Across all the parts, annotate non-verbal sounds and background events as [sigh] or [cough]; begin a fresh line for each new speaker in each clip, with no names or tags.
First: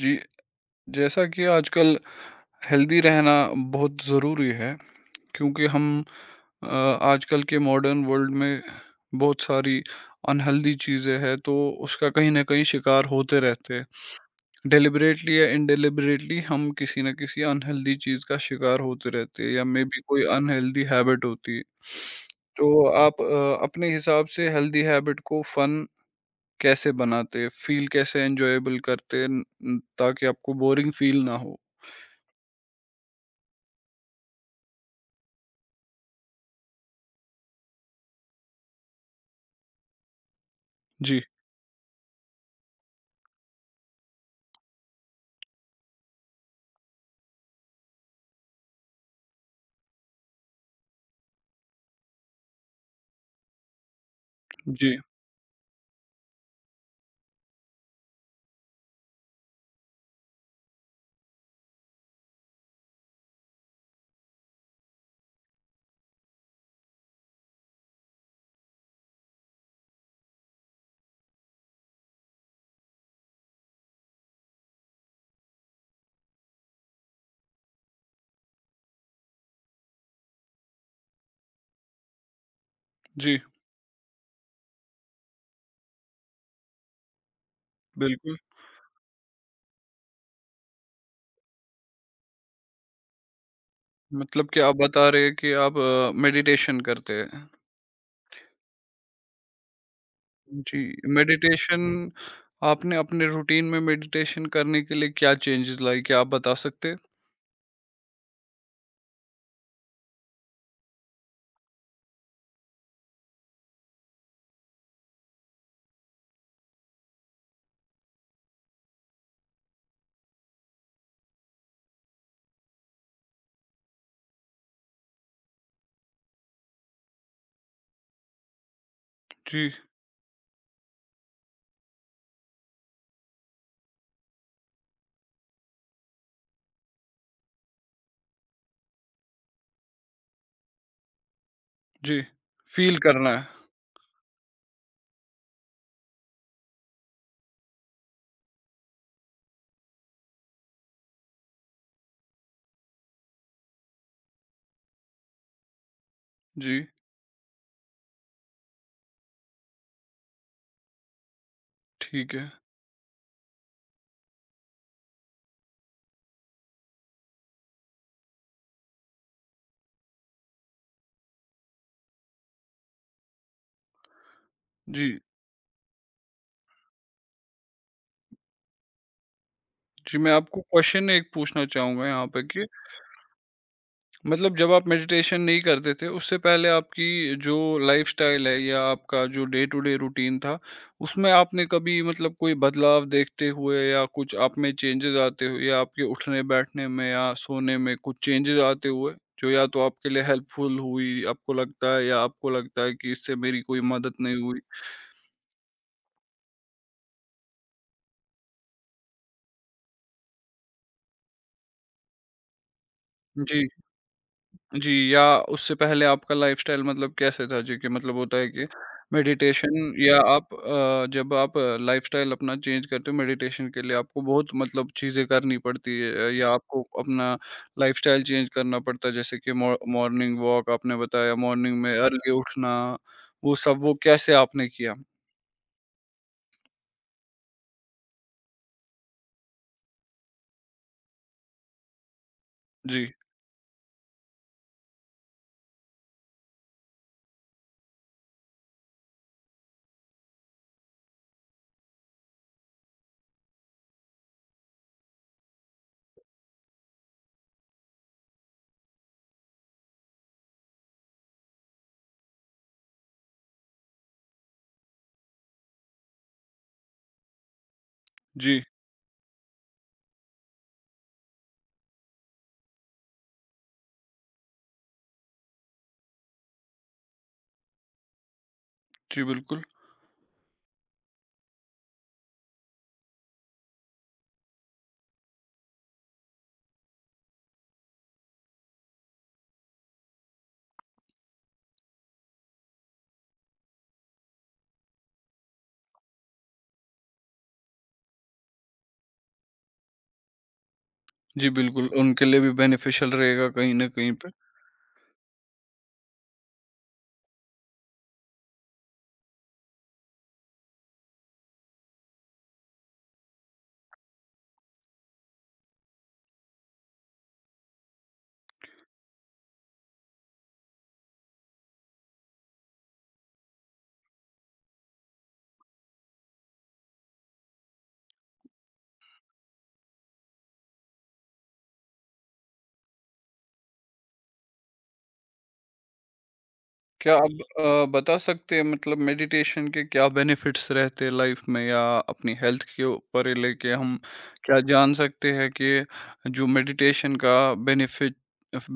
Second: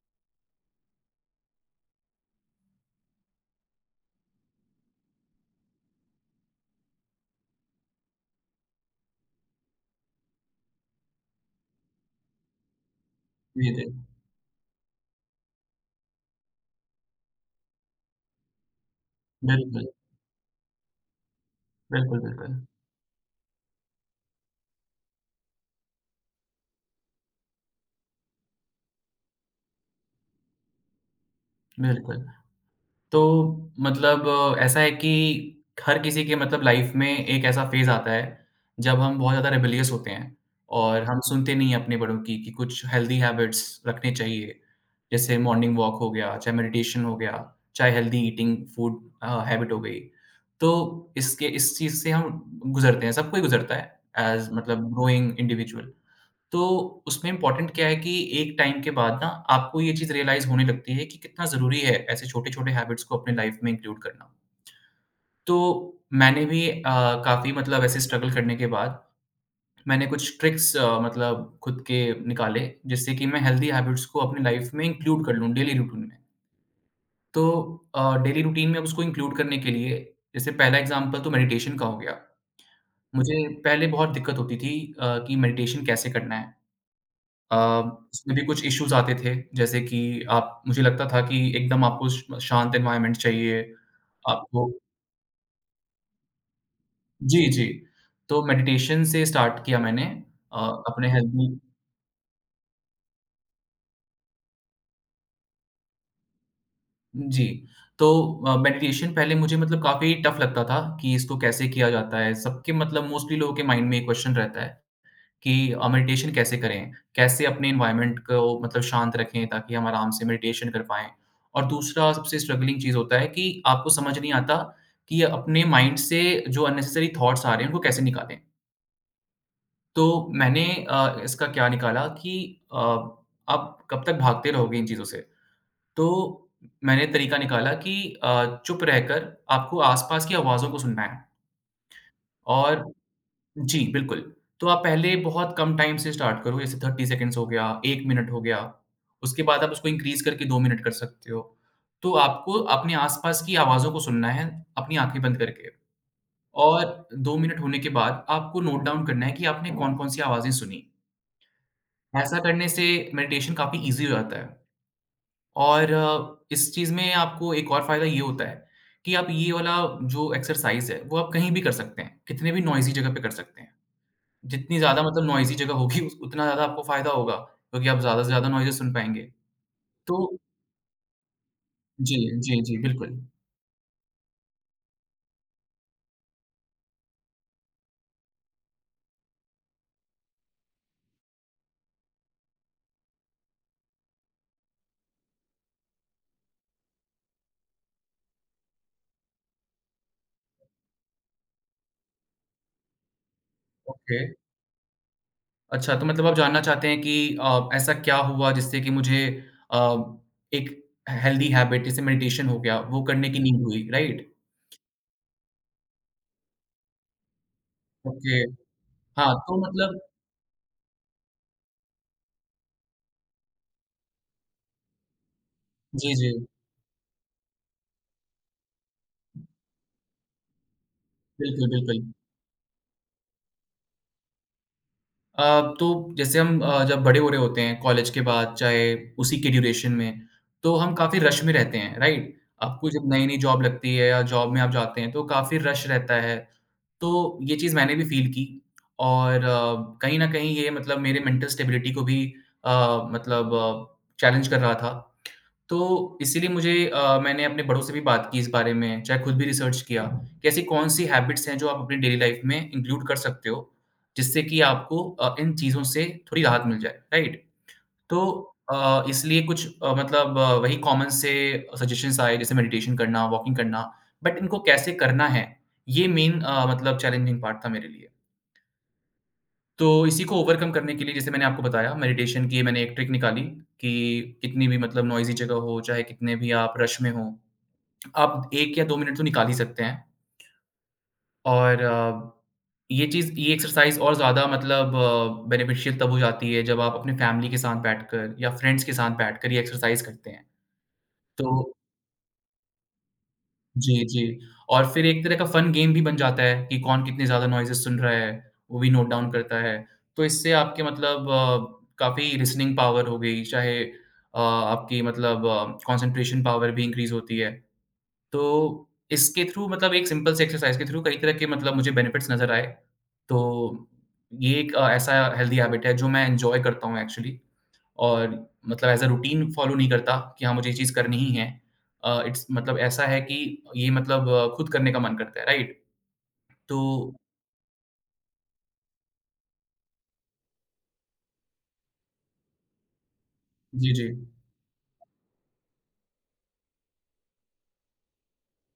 जी, जैसा कि आजकल हेल्दी रहना बहुत ज़रूरी है क्योंकि हम अ, आजकल के मॉडर्न वर्ल्ड में बहुत सारी अनहेल्दी चीज़ें हैं तो उसका कहीं न कहीं शिकार होते
जी,
रहते हैं।
जी।
डेलिबरेटली या इनडेलिबरेटली हम किसी न किसी अनहेल्दी चीज़ का शिकार होते रहते हैं या
बिल्कुल,
मेबी कोई अनहेल्दी हैबिट होती है।
बिल्कुल, बिल्कुल,
तो आप अपने हिसाब से हेल्दी हैबिट को फन कैसे बनाते? फ़ील कैसे एन्जॉयबल करते न न ताकि आपको बोरिंग फ़ील ना हो?
बिल्कुल। तो मतलब ऐसा है कि हर किसी के मतलब लाइफ में एक ऐसा फ़ेज़ आता है, जब हम बहुत ज़्यादा रेबेलियस होते हैं और हम
जी,
सुनते नहीं हैं अपने बड़ों की कि कुछ हेल्दी हैबिट्स रखने चाहिए। जैसे मॉर्निंग वॉक हो गया, चाहे मेडिटेशन हो गया, चाहे हेल्दी ईटिंग फूड हैबिट हो गई। तो इसके इस चीज़ से हम गुज़रते हैं, सब कोई गुज़रता है, ऐज़ मतलब
जी,
ग्रोइंग इंडिविजुअल। तो उसमें इम्पोर्टेंट क्या है कि एक टाइम के बाद ना आपको ये चीज़ रियलाइज़ होने लगती है कि कितना ज़रूरी है ऐसे छोटे-छोटे हैबिट्स को अपने लाइफ में इंक्लूड करना। तो मैंने भी काफ़ी मतलब ऐसे स्ट्रगल करने के बाद मैंने कुछ ट्रिक्स मतलब खुद के निकाले जिससे कि मैं हेल्दी हैबिट्स को अपनी लाइफ में इंक्लूड कर लूँ डेली रूटीन में। तो डेली रूटीन में अब उसको इंक्लूड करने के लिए जैसे पहला एग्ज़ाम्पल तो मेडिटेशन का हो गया।
जी,
मुझे पहले बहुत दिक्कत होती थी कि मेडिटेशन कैसे करना है? अ, उसमें
बिल्कुल।
भी कुछ इश्यूज़ आते थे, जैसे कि आप मुझे लगता था कि एकदम आपको श शांत एनवायरनमेंट चाहिए,
मतलब कि
आपको
आप बता रहे हैं कि आप मेडिटेशन करते
जी,
हैं।
जी। तो मेडिटेशन से स्टार्ट किया मैंने अ,
जी,
अपने हेल्दी
मेडिटेशन आपने अपने रूटीन में मेडिटेशन करने के लिए क्या चेंजेज़ लाए? क्या आप बता सकते हैं?
जी, तो मेडिटेशन पहले मुझे मतलब काफ़ी टफ़ लगता था कि इसको कैसे किया जाता है? सबके मतलब मोस्टली लोगों के माइंड में ये क्वेश्चन रहता है। कि मेडिटेशन कैसे करें? कैसे अपने एनवायरनमेंट को मतलब शांत रखें ताकि हम आराम से मेडिटेशन कर पाएँ? और दूसरा सबसे स्ट्रगलिंग चीज़ होता है कि आपको समझ नहीं आता कि अपने माइंड से जो अननेसेसरी थॉट्स आ रहे हैं, उनको कैसे निकालें?
जी,
तो मैंने इसका क्या निकाला कि अ, आप कब तक भागते रहोगे इन चीज़ों से? तो मैंने तरीका निकाला कि चुप रहकर आपको आस-पास की आवाज़ों को सुनना है
जी,
और
फ़ील करना है।
जी, बिल्कुल। तो आप पहले बहुत कम टाइम से स्टार्ट करो, जैसे 30 सेकंड्स हो गया, 1 मिनट हो गया, उसके बाद आप उसको इंक्रीज़ करके 2 मिनट कर सकते हो। तो आपको अपने आस-पास की आवाज़ों को सुनना है, अपनी आँखें बंद करके
जी,
और 2 मिनट होने के बाद आपको नोट डाउन करना है कि आपने कौन-कौन सी आवाज़ें सुनी।
ठीक
ऐसा
है।
करने से मेडिटेशन काफ़ी ईज़ी हो जाता है और इस चीज़ में आपको एक और फ़ायदा ये होता है कि आप ये वाला जो एक्सरसाइज़ है, वो आप कहीं भी कर सकते हैं, कितने भी नॉइज़ी जगह पे कर सकते हैं। जितनी ज़्यादा
जी,
मतलब नॉइज़ी जगह होगी उस उतना ज़्यादा आपको फ़ायदा होगा, क्योंकि आप ज़्यादा से ज़्यादा नॉइज़ेस सुन पाएँगे।
जी, मैं
तो
आपको क्वेश्चन एक पूछना चाहूँगा
जी,
यहाँ पे
जी,
कि
जी, बिल्कुल।
मतलब जब आप मेडिटेशन नहीं करते थे, उससे पहले आपकी जो लाइफ़स्टाइल है या आपका जो डे टू डे रूटीन था, उसमें आपने कभी मतलब कोई बदलाव देखते हुए या कुछ आप में चेंजेज़ आते हुए या आपके उठने-बैठने में या सोने में कुछ चेंजेज़ आते हुए, जो या तो आपके लिए हेल्पफुल हुई, आपको लगता है या आपको लगता है कि इससे मेरी कोई मदद
ओके,
नहीं हुई?
अच्छा तो मतलब आप जानना चाहते हैं कि ऐसा क्या हुआ जिससे कि मुझे अ, एक हेल्दी हैबिट जैसे मेडिटेशन हो गया, वो करने की
जी।
नींद हुई, राइट?
जी, या उससे पहले आपका लाइफ़स्टाइल मतलब कैसे था? जी, कि मतलब होता
ओके,
है कि
हाँ, तो
मेडिटेशन
मतलब
या आप जब आप लाइफ़स्टाइल अपना चेंज करते हो मेडिटेशन के लिए आपको बहुत मतलब चीज़ें करनी पड़ती है
जी, जी,
या आपको अपना लाइफ़स्टाइल चेंज करना पड़ता है जैसे कि मॉ मॉर्निंग वॉक आपने बताया,
बिल्कुल,
मॉर्निंग में
बिल्कुल।
अर्ली उठना, वो सब वो कैसे आपने किया?
तो जैसे हम जब बड़े हो रहे होते हैं कॉलेज के बाद चाहे उसी के ड्यूरेशन में, तो हम काफ़ी रश में रहते हैं, राइट? आपको जब
जी,
नई-नई जॉब लगती है या जॉब में आप जाते हैं तो काफ़ी रश रहता है, तो ये चीज़ मैंने भी फ़ील की और कहीं न कहीं ये मतलब मेरे मेंटल स्टेबिलिटी को भी अ, मतलब चैलेंज कर रहा था। तो इसीलिए मुझे मैंने अपने बड़ों से भी बात की इस बारे में, चाहे खुद भी रिसर्च किया कि ऐसी कौन-सी हैबिट्स हैं जो आप अपनी डेली लाइफ में इंक्लूड कर सकते हो, जिससे कि आपको इन चीज़ों से थोड़ी राहत मिल जाए, राइट? तो
जी,
इसलिए कुछ मतलब वही कॉमन से सजेशंस आए जैसे मेडिटेशन करना, वॉकिंग करना, बट इनको कैसे करना है, ये मेन मतलब चैलेंजिंग पार्ट था मेरे लिए।
जी बिल्कुल।
तो इसी को ओवरकम करने के लिए जैसे मैंने आपको बताया मेडिटेशन की मैंने एक ट्रिक निकाली कि कितनी भी मतलब नॉइज़ी जगह हो, चाहे कितने भी आप रश में हों, आप 1 या 2 मिनट तो निकाल ही सकते हैं और ये चीज़ ये एक्सरसाइज़ और ज़्यादा मतलब बेनिफिशियल तब हो जाती है जब आप अपने फैमिली के साथ बैठकर या फ्रेंड्स के साथ बैठकर ये एक्सरसाइज़ करते हैं।
जी
तो
बिल्कुल, उनके लिए भी बेनिफिशियल रहेगा कहीं न
जी,
कहीं
जी
पे।
और फिर एक तरह का फन गेम भी बन जाता है कि कौन कितने ज़्यादा नॉइज़ेस सुन रहा है, वो भी नोट डाउन करता है। तो इससे आपके मतलब काफ़ी लिसनिंग पावर हो गई, चाहे आपकी मतलब कंसंट्रेशन पावर भी इंक्रीज़ होती है। तो इसके थ्रू मतलब एक सिंपल से एक्सरसाइज़ के थ्रू कई तरह के मतलब मुझे बेनिफिट्स नज़र आए। तो ये एक ऐसा हेल्दी हैबिट है जो मैं एन्जॉय करता हूँ एक्चुअली और मतलब एज़ अ रूटीन फ़ॉलो नहीं करता कि हाँ, मुझे ये चीज़ करनी ही है। इट्स मतलब ऐसा है कि ये मतलब खुद करने का मन करता है, राइट?
क्या
तो
आप बता सकते हैं मतलब मेडिटेशन के क्या बेनिफिट्स रहते हैं लाइफ में या अपनी हेल्थ के ऊपर ये लेके
जी,
हम
जी।
क्या जान सकते हैं कि जो मेडिटेशन का बेनिफिट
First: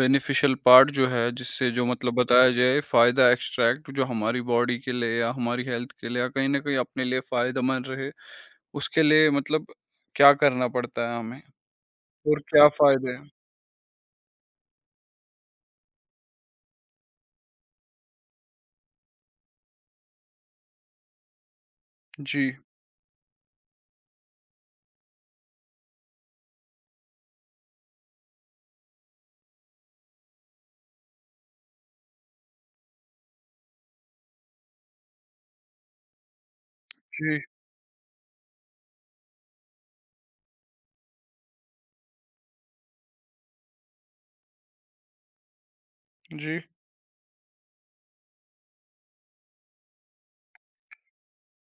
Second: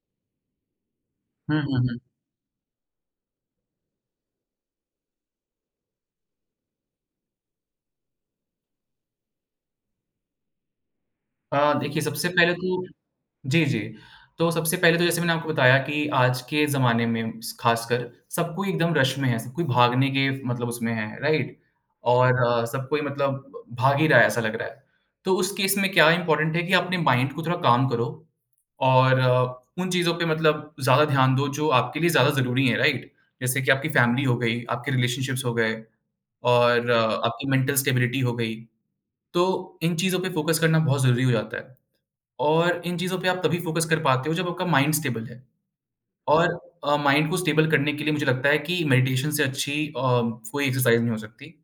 बेनिफिशियल पार्ट जो है
हुँ,
जिससे
हुँ,
जो
हुँ।
मतलब बताया जाए फायदा एक्सट्रैक्ट जो हमारी बॉडी के लिए या हमारी हेल्थ के लिए या कहीं ना कहीं अपने लिए फायदेमंद रहे उसके लिए मतलब क्या करना पड़ता है हमें
देखिए सबसे
और
पहले
क्या
तो
फायदे हैं
जी, जी। तो सबसे पहले तो जैसे मैंने आपको बताया कि आज के ज़माने में स ख़ासकर सब कोई एकदम रश में है, सब कोई भागने के मतलब उसमें है, राइट? और
जी
सब कोई मतलब भाग ही रहा है ऐसा लग रहा है। तो उस केस में क्या इम्पोर्टेंट है कि अपने माइंड को थोड़ा काम करो और उन चीज़ों पे मतलब ज़्यादा ध्यान दो जो आपके लिए ज़्यादा ज़रूरी हैं, राइट? जैसे कि आपकी फैमिली हो गई, आपके रिलेशनशिप्स हो गए और
जी
आपकी मेंटल स्टेबिलिटी हो गई। तो इन चीज़ों पे फ़ोकस करना बहुत ज़रूरी हो जाता है। और इन चीज़ों पे आप तभी फ़ोकस कर पाते हो जब आपका माइंड स्टेबल है और
जी
माइंड को स्टेबल करने के लिए मुझे लगता है कि मेडिटेशन से अच्छी कोई एक्सरसाइज़ नहीं हो सकती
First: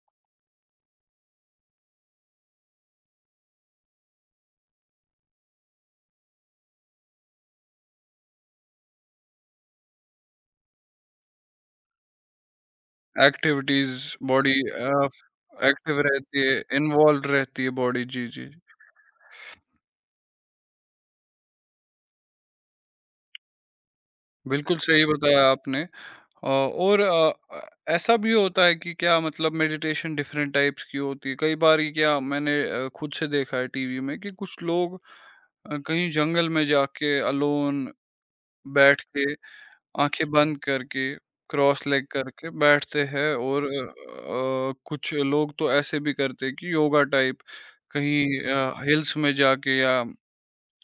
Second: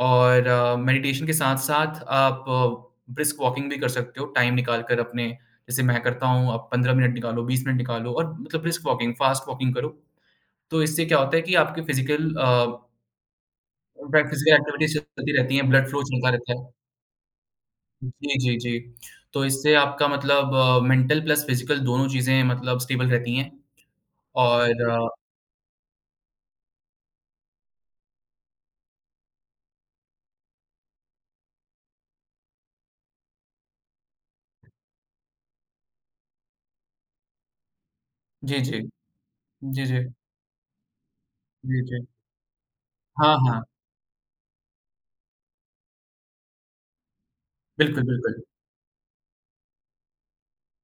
और मेडिटेशन के साथ-साथ आप ब्रिस्क वॉकिंग भी कर सकते हो टाइम निकाल कर अपने जैसे मैं करता हूँ, आप 15 मिनट निकालो, 20 मिनट निकालो और मतलब ब्रिस्क वॉकिंग, फास्ट वॉकिंग करो। तो इससे क्या होता है कि आपके physical
activities
in fact
body
physical activities चलती रहती हैं, ब्लड
एक्टिव
फ्लो चलता
रहती
रहता
है,
है।
इन्वॉल्व रहती है बॉडी जी,
जी,
जी।
जी, जी। तो इससे आपका मतलब मेंटल प्लस फिज़िकल दोनों चीज़ें मतलब स्टेबल रहती हैं
बिल्कुल
और
सही बताया आपने अ, और अ, अ, ऐसा भी होता है कि क्या मतलब मेडिटेशन डिफरेंट टाइप्स की होती है। कई बारी क्या मैंने खुद से देखा है टीवी में कि कुछ लोग कहीं जंगल में जाके अलोन
जी, जी।
बैठ के
जी, जी।
आँखें बंद करके,
जी,
क्रॉस लेग
जी।
करके बैठते हैं
हाँ, हाँ।
और कुछ लोग तो ऐसे भी करते हैं कि योगा टाइप
बिल्कुल,
कहीं
बिल्कुल।
हिल्स में जाके या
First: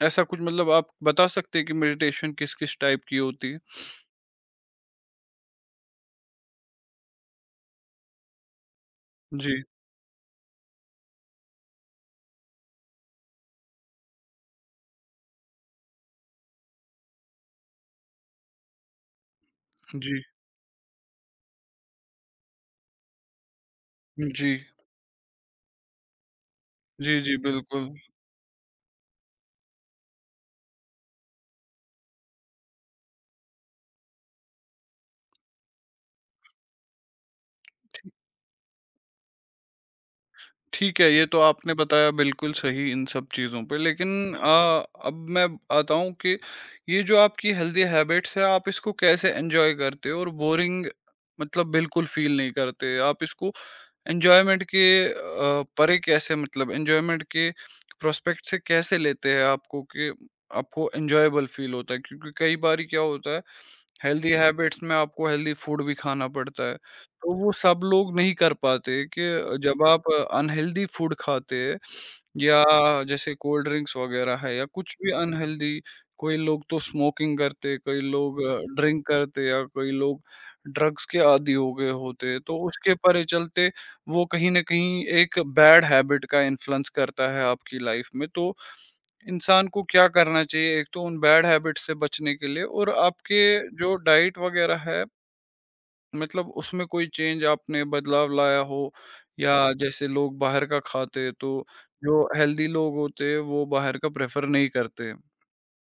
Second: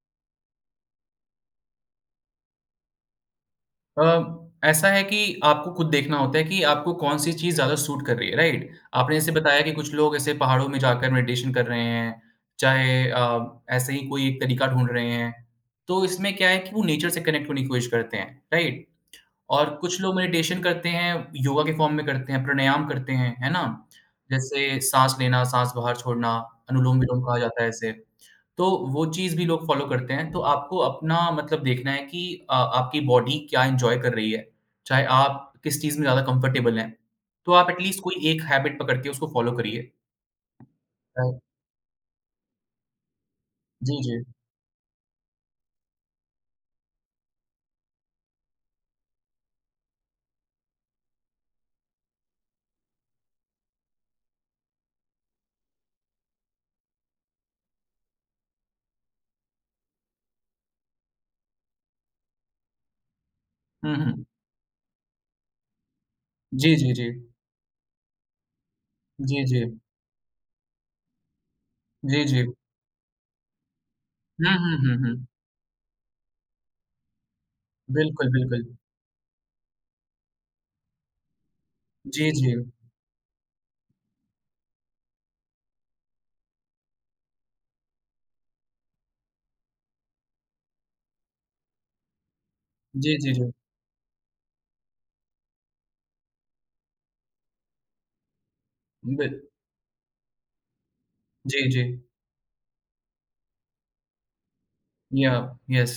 ऐसा कुछ मतलब आप बता सकते हैं कि मेडिटेशन किस-किस टाइप की होती है?
ऐसा है कि आपको खुद देखना होता है कि आपको कौन-सी चीज़ ज़्यादा सूट कर रही है, राइट? आपने जैसे बताया
जी,
कि कुछ लोग ऐसे पहाड़ों में जाकर मेडिटेशन कर रहे हैं, चाहे ऐसे ही कोई एक तरीका ढूँढ रहे हैं। तो इसमें क्या है कि वो नेचर से कनेक्ट होने की कोशिश करते हैं, राइट? और कुछ लोग
जी,
मेडिटेशन करते हैं, योगा के फॉर्म में करते हैं, प्राणायाम करते हैं, है ना?
जी।
जैसे साँस लेना, साँस बाहर छोड़ना,
जी,
अनुलोम-विलोम
जी,
कहा जाता है इसे।
बिल्कुल।
तो वो चीज़ भी लोग फॉलो करते हैं, तो आपको अपना मतलब देखना है कि आपकी बॉडी क्या एन्जॉय कर रही है, चाहे आप किस चीज़ में ज़्यादा कम्फ़र्टेबल हैं। तो आप एटलीस्ट कोई एक हैबिट पकड़ के उसको फॉलो करिए।
ठीक है,
अ,
ये तो आपने बताया बिल्कुल सही इन सब चीज़ों पे
जी, जी।
लेकिन अब मैं आता हूँ कि ये जो आपकी हेल्दी हैबिट्स है, आप इसको कैसे एन्जॉय करते हो और बोरिंग मतलब बिल्कुल फ़ील नहीं करते? आप इसको एन्जॉयमेंट के परे कैसे मतलब एन्जॉयमेंट के प्रोस्पेक्ट से कैसे लेते हैं आपको कि आपको एन्जॉयबल फ़ील होता है? क्योंकि कई बारी क्या होता है
हुँ, हुँ।
हेल्दी हैबिट्स में आपको हेल्दी फूड भी खाना पड़ता
जी,
है,
जी, जी।
तो वो सब लोग नहीं कर पाते कि
जी, जी।
जब आप अनहेल्दी फूड खाते हैं
जी, जी।
या जैसे कोल्ड ड्रिंक्स वगैरह
हुँ,
है या
हुँ, हुँ,
कुछ भी
हुँ।
अनहेल्दी कोई लोग तो स्मोकिंग करते, कई
बिल्कुल,
लोग
बिल्कुल।
ड्रिंक करते या कई लोग ड्रग्स के आदी हो गए
जी,
होते हैं,
जी।
तो उसके परे चलते वो कहीं न कहीं एक बैड हैबिट का इन्फ्लुएंस करता है आपकी लाइफ में तो इंसान को क्या करना चाहिए एक तो उन बैड हैबिट से बचने के लिए और
जी, जी,
आपके
जी।
जो डाइट वगैरह है मतलब उसमें कोई चेंज आपने बदलाव लाया हो
बिल
या जैसे लोग बाहर का खाते तो
जी, जी।
जो हेल्दी लोग होते वो बाहर का प्रेफर नहीं करते
या यस।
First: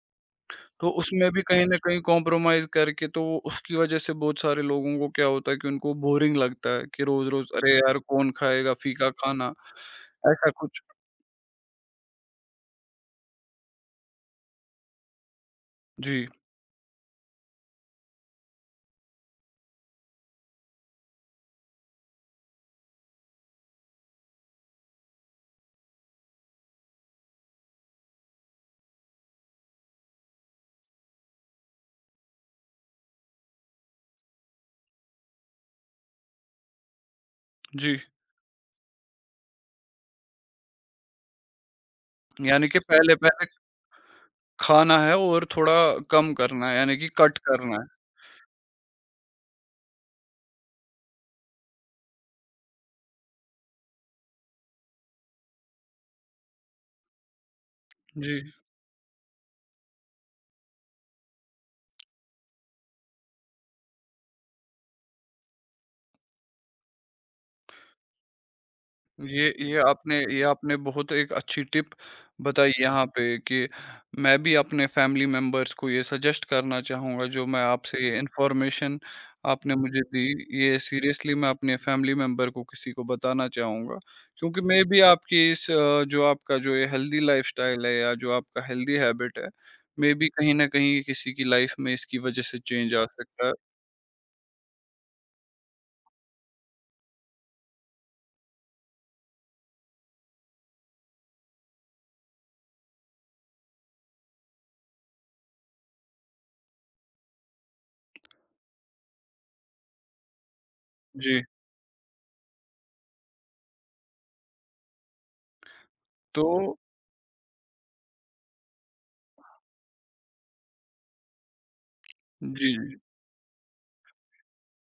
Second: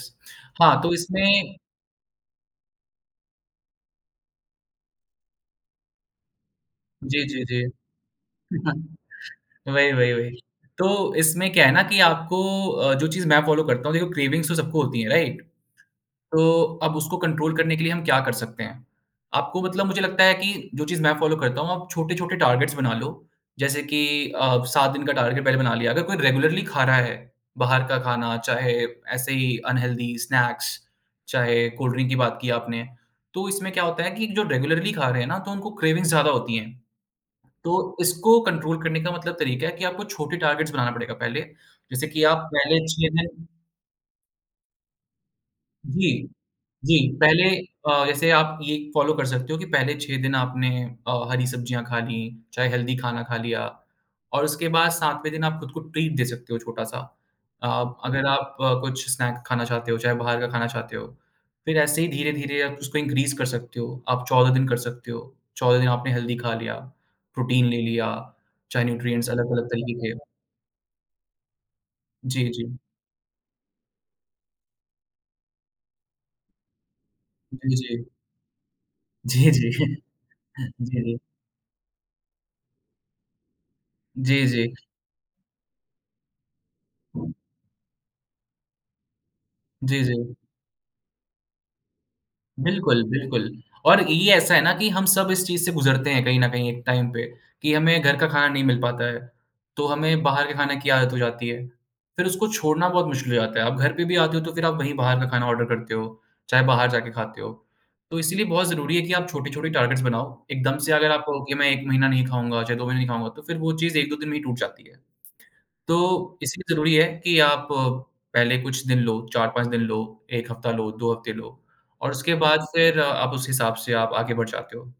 हाँ,
तो
तो
उसमें भी
इसमें
कहीं ना कहीं कॉम्प्रोमाइज करके तो उसकी वजह से बहुत सारे लोगों को क्या होता है कि उनको बोरिंग लगता है कि
जी,
रोज
जी,
रोज
जी।
अरे यार कौन
[laughs]
खाएगा फीका खाना
वही, वही, वही।
ऐसा कुछ
तो इसमें क्या है ना कि आपको जो चीज़ मैं फ़ॉलो करता हूँ देखो क्रेविंग्स तो सबको होती हैं, राइट?
जी
तो अब उसको कंट्रोल करने के लिए हम क्या कर सकते हैं? आपको मतलब मुझे लगता है कि जो चीज़ मैं फ़ॉलो करता हूँ, आप छोटे-छोटे टारगेट्स बना लो। जैसे कि 7 दिन का टारगेट पहले बना लिया। अगर कोई रेगुलरली खा रहा है बाहर का खाना, चाहे ऐसे ही अनहेल्दी स्नैक्स, चाहे कोल्ड ड्रिंक की बात की आपने, तो इसमें क्या होता है कि जो रेगुलरली खा रहे हैं ना, तो उनको क्रेविंग्स ज़्यादा होती हैं। तो
जी
इसको कंट्रोल करने का मतलब तरीका है कि आपको छोटे टारगेट्स बनाना पड़ेगा पहले। जैसे कि आप
यानी
पहले
कि
6
पहले
दिन
पहले खाना है और थोड़ा
जी।
कम करना है,
जी,
यानी कि कट
पहले
करना है।
जैसे आप ये फ़ॉलो कर सकते हो कि पहले 6 दिन आपने हरी सब्जियाँ खा लीं, चाहे हेल्दी खाना खा लिया और उसके बाद 7वें दिन आप खुद को ट्रीट दे सकते हो छोटा-सा। अ, अगर
जी,
आप कुछ स्नैक खाना चाहते हो, चाहे बाहर का खाना चाहते हो, फिर ऐसे ही धीरे-धीरे आप उसको इंक्रीज़ कर सकते हो। आप 14 दिन कर सकते हो। 14 दिन आपने हेल्दी खा लिया, प्रोटीन ले लिया, चाहे न्यूट्रिएंट्स
ये
अलग-अलग
ये
तरीके के
आपने ये आपने बहुत एक अच्छी टिप
जी, जी।
बताई यहाँ पे कि मैं भी अपने फैमिली मेंबर्स को ये सजेस्ट करना चाहूँगा, जो मैं
जी,
आपसे
जी।
ये इन्फॉर्मेशन
जी, जी।
आपने मुझे
[laughs]
दी, ये
जी, जी।
सीरियसली मैं अपने फैमिली मेंबर को किसी को बताना चाहूँगा।
जी,
क्योंकि
जी।
मैं भी आपकी इस जो आपका जो ये हेल्दी लाइफ़स्टाइल है या जो आपका हेल्दी हैबिट है,
जी,
मे
जी।
बी कहीं न कहीं किसी की लाइफ़ में इसकी वज़ह से चेंज
बिल्कुल,
आ सकता
बिल्कुल।
है।
और ये ऐसा है ना कि हम सब इस चीज़ से गुज़रते हैं कहीं न कहीं एक टाइम पे कि हमें घर का खाना नहीं मिल पाता है, तो हमें बाहर के खाने की आदत हो जाती है। फिर उसको छोड़ना बहुत मुश्किल हो जाता है। आप घर पे भी आते हो तो फिर आप वहीं बाहर का खाना ऑर्डर करते हो, चाहे बाहर जाके खाते हो। तो इसीलिए बहुत ज़रूरी है कि आप छोटी-छोटी टारगेट्स बनाओ। एकदम से अगर आप कहो
जी,
कि मैं 1 महीना नहीं खाऊँगा, चाहे 2 महीने नहीं खाऊँगा, तो फिर वो चीज़ 1-2 दिन में ही टूट जाती है। तो
तो
इसलिए ज़रूरी है कि आप पहले कुछ दिन लो, 4-5 दिन लो, 1 हफ्ता लो, 2 हफ्ते लो और उसके बाद
जी,
फिर आप उस हिसाब से आप आगे बढ़ जाते हो।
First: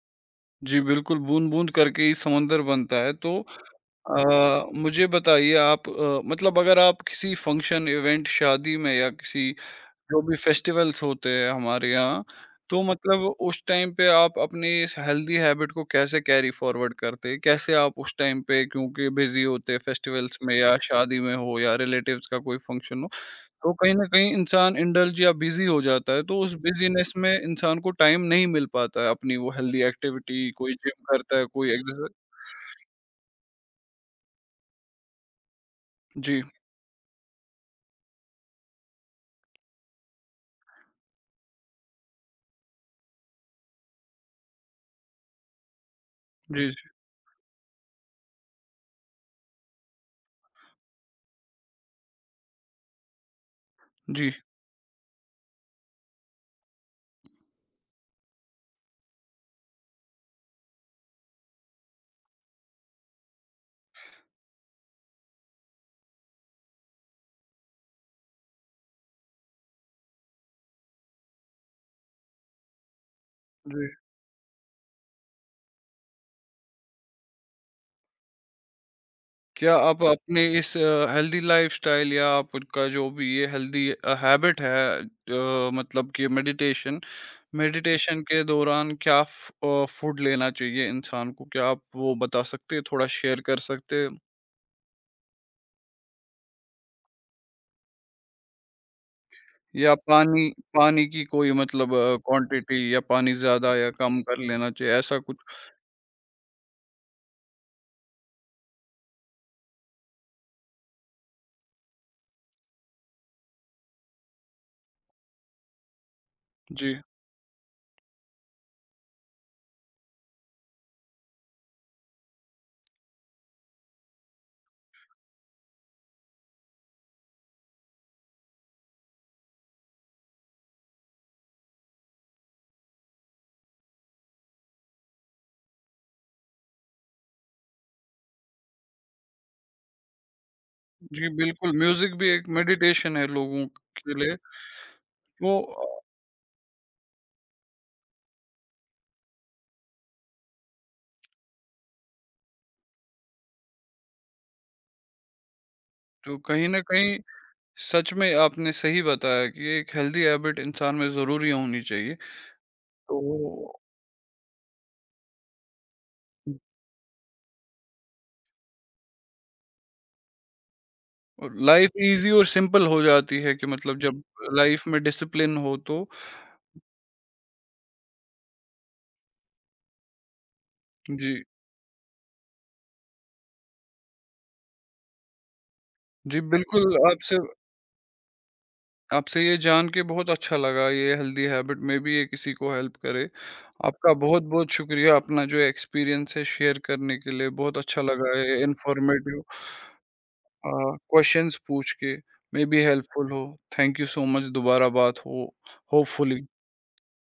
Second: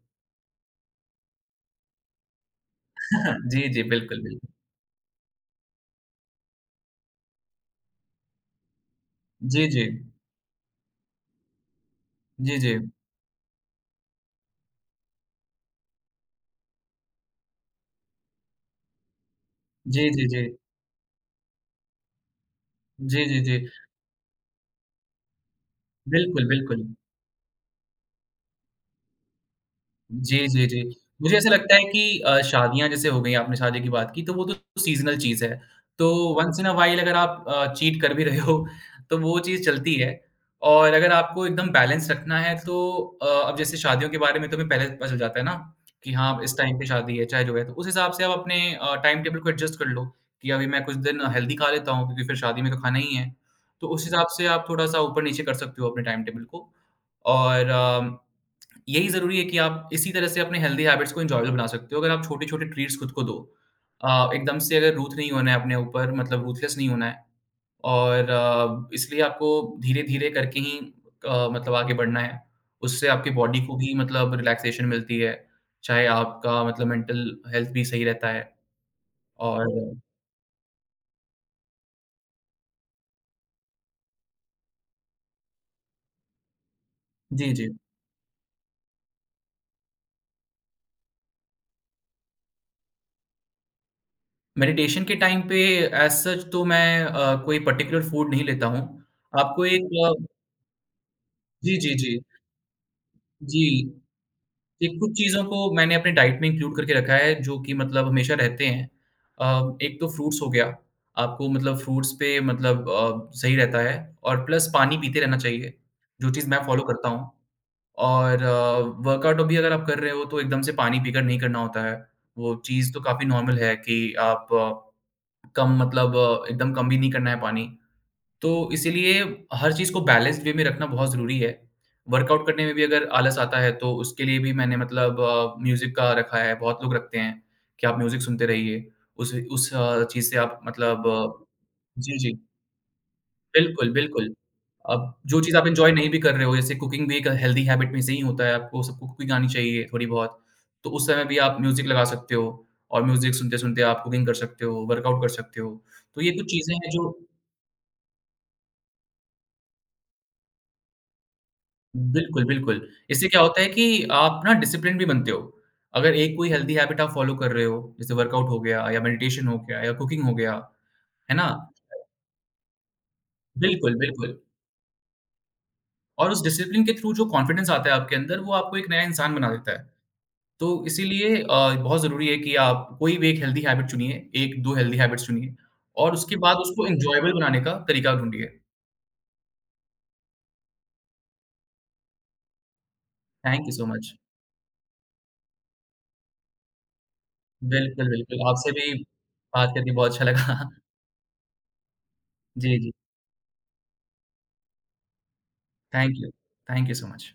जी, बिल्कुल, बूँद-बूँद करके ही समुंदर बनता है। तो
[laughs] जी, जी, बिल्कुल, बिल्कुल।
मुझे बताइए आप मतलब अगर आप किसी फंक्शन, इवेंट, शादी में या किसी
जी, जी।
जो भी फेस्टिवल्स होते हैं हमारे यहाँ,
जी, जी।
तो मतलब उस टाइम पे आप अपनी इस हेल्दी हैबिट को कैसे कैरी फॉरवर्ड करते हैं? कैसे आप उस टाइम पे क्योंकि बिज़ी होते हैं
जी, जी,
फेस्टिवल्स
जी।
में या शादी में हो या रिलेटिव्स का कोई फंक्शन हो,
जी, जी, जी।
तो कहीं न कहीं इंसान इंडल्ज या बिज़ी हो जाता है, तो
बिल्कुल,
उस
बिल्कुल।
बिज़ीनेस में इंसान को टाइम नहीं मिल पाता है अपनी वो हेल्दी
जी,
एक्टिविटी
जी,
कोई
जी।
जिम
मुझे
करता है,
ऐसा
कोई
लगता है
एक्सरसाइज़
कि शादियाँ जैसे हो गई, आपने शादी की बात की, तो वो तो सीज़नल चीज़ है। तो
जी,
वन्स इन अ व्हाइल अगर आप चीट कर भी रहे हो तो वो चीज़ चलती है। और अगर आपको एकदम बैलेंस रखना है तो अब जैसे शादियों के बारे में तो हमें पहले से पता चल जाता है ना कि हाँ, इस
जी,
टाइम पे
जी,
शादी है, चाहे जो है। तो उस हिसाब से आप अपने टाइम टेबल को एडजस्ट कर लो कि अभी मैं कुछ दिन हेल्दी खा लेता हूँ क्योंकि फिर शादी में तो खाना ही है। तो उस हिसाब
जी,
से आप थोड़ा-सा ऊपर-नीचे कर सकते हो अपने टाइम टेबल को। और अ यही ज़रूरी है कि आप इसी तरह से अपने हेल्दी हैबिट्स को एन्जॉयबल बना सकते हो, अगर आप छोटे-छोटे ट्रीट्स खुद को दो। एकदम से अगर रूथ नहीं होना है अपने ऊपर, मतलब रूथलेस नहीं होना है और इसलिए आपको धीरे-धीरे करके ही आगे बढ़ना है। उससे आपकी बॉडी को
जी।
भी मतलब रिलैक्सेशन मिलती है, चाहे आपका मतलब मेंटल हेल्थ भी सही रहता है और
क्या आप अपने इस हेल्दी लाइफ़स्टाइल या आपका जो भी ये हेल्दी हैबिट है मतलब कि मेडिटेशन,
जी, जी।
मेडिटेशन के दौरान क्या फूड लेना चाहिए इंसान को? क्या आप वो बता सकते हैं, थोड़ा शेयर कर सकते हैं?
मेडिटेशन के टाइम पे एज़ सच तो मैं कोई पर्टिकुलर फूड नहीं लेता हूँ। आपको एक
या
अ,
पानी पानी की कोई
जी, जी,
मतलब
जी।
क्वांटिटी या पानी
जी।
ज़्यादा या कम कर लेना
ये
चाहिए,
कुछ
ऐसा कुछ?
चीज़ों को मैंने अपने डाइट में इंक्लूड करके रखा है जो कि मतलब हमेशा रहते हैं। एक तो फ्रूट्स हो गया, आपको मतलब फ्रूट्स पे मतलब सही रहता है और प्लस पानी पीते रहना चाहिए, जो चीज़ मैं फॉलो
जी,
करता हूँ। और अ, वर्कआउट भी अगर आप कर रहे हो तो एकदम से पानी पीकर नहीं करना होता है। वो चीज़ तो काफ़ी नॉर्मल है कि आप अ, कम, मतलब एकदम कम भी नहीं करना है पानी। तो इसीलिए हर चीज़ को बैलेंस्ड वे में रखना बहुत ज़रूरी है। वर्कआउट करने में भी अगर आलस आता है तो उसके लिए भी मैंने मतलब म्यूज़िक का रखा है, बहुत लोग रखते हैं कि आप म्यूज़िक सुनते रहिए। चीज़ से आप मतलब
जी,
अ,
बिल्कुल म्यूज़िक
जी,
भी
जी।
एक मेडिटेशन है लोगों
बिल्कुल,
के
बिल्कुल।
लिए।
अब जो
तो
चीज़ आप एन्जॉय नहीं भी कर रहे हो, जैसे कुकिंग भी एक हेल्दी हैबिट में से ही होता है, आपको सबको कुकिंग आनी चाहिए थोड़ी बहुत। तो उस समय भी आप म्यूज़िक लगा सकते हो और म्यूज़िक सुनते-सुनते आप कुकिंग कर सकते हो, वर्कआउट कर सकते हो। तो ये
तो
कुछ
कहीं
चीज़ें
न
हैं जो
कहीं सच में आपने सही बताया कि एक हेल्दी हैबिट इंसान में ज़रूरी होनी चाहिए।
बिल्कुल, बिल्कुल।
तो
इससे क्या होता है कि आप ना डिसिप्लिन भी बनते हो। अगर एक कोई हेल्दी हैबिट आप फॉलो कर रहे हो, जैसे वर्कआउट हो गया या मेडिटेशन हो गया या कुकिंग हो गया, है ना?
लाइफ़ ईज़ी और सिंपल हो जाती है कि
बिल्कुल,
मतलब जब
बिल्कुल।
लाइफ़ में डिसिप्लिन हो तो।
और उस डिसिप्लिन के थ्रू जो कॉन्फिडेंस आता है आपके अंदर, वो आपको एक नया इंसान बना देता है। तो इसीलिए
जी,
बहुत ज़रूरी है कि आप कोई भी एक हेल्दी हैबिट चुनिए, 1-2 हेल्दी हैबिट्स चुनिए और उसके
जी,
बाद उसको
बिल्कुल
एन्जॉयबल
आपसे
बनाने का तरीका ढूँढिए।
आपसे ये जान के बहुत अच्छा लगा ये हेल्दी हैबिट में भी ये किसी को हेल्प करे।
Thank you so much.
आपका बहुत-बहुत शुक्रिया अपना जो एक्सपीरियंस है शेयर करने के लिए, बहुत अच्छा
बिल्कुल,
लगा [laughs]
बिल्कुल।
ये
आपसे भी
इन्फॉर्मेटिव
बात करके बहुत अच्छा लगा। [laughs]
अ, क्वेश्चंस पूछ के, मे
जी,
बी
जी।
हेल्पफुल हो। थैंक यू सो मच दोबारा बात हो
thank you.
Hopefully.
Thank you so much.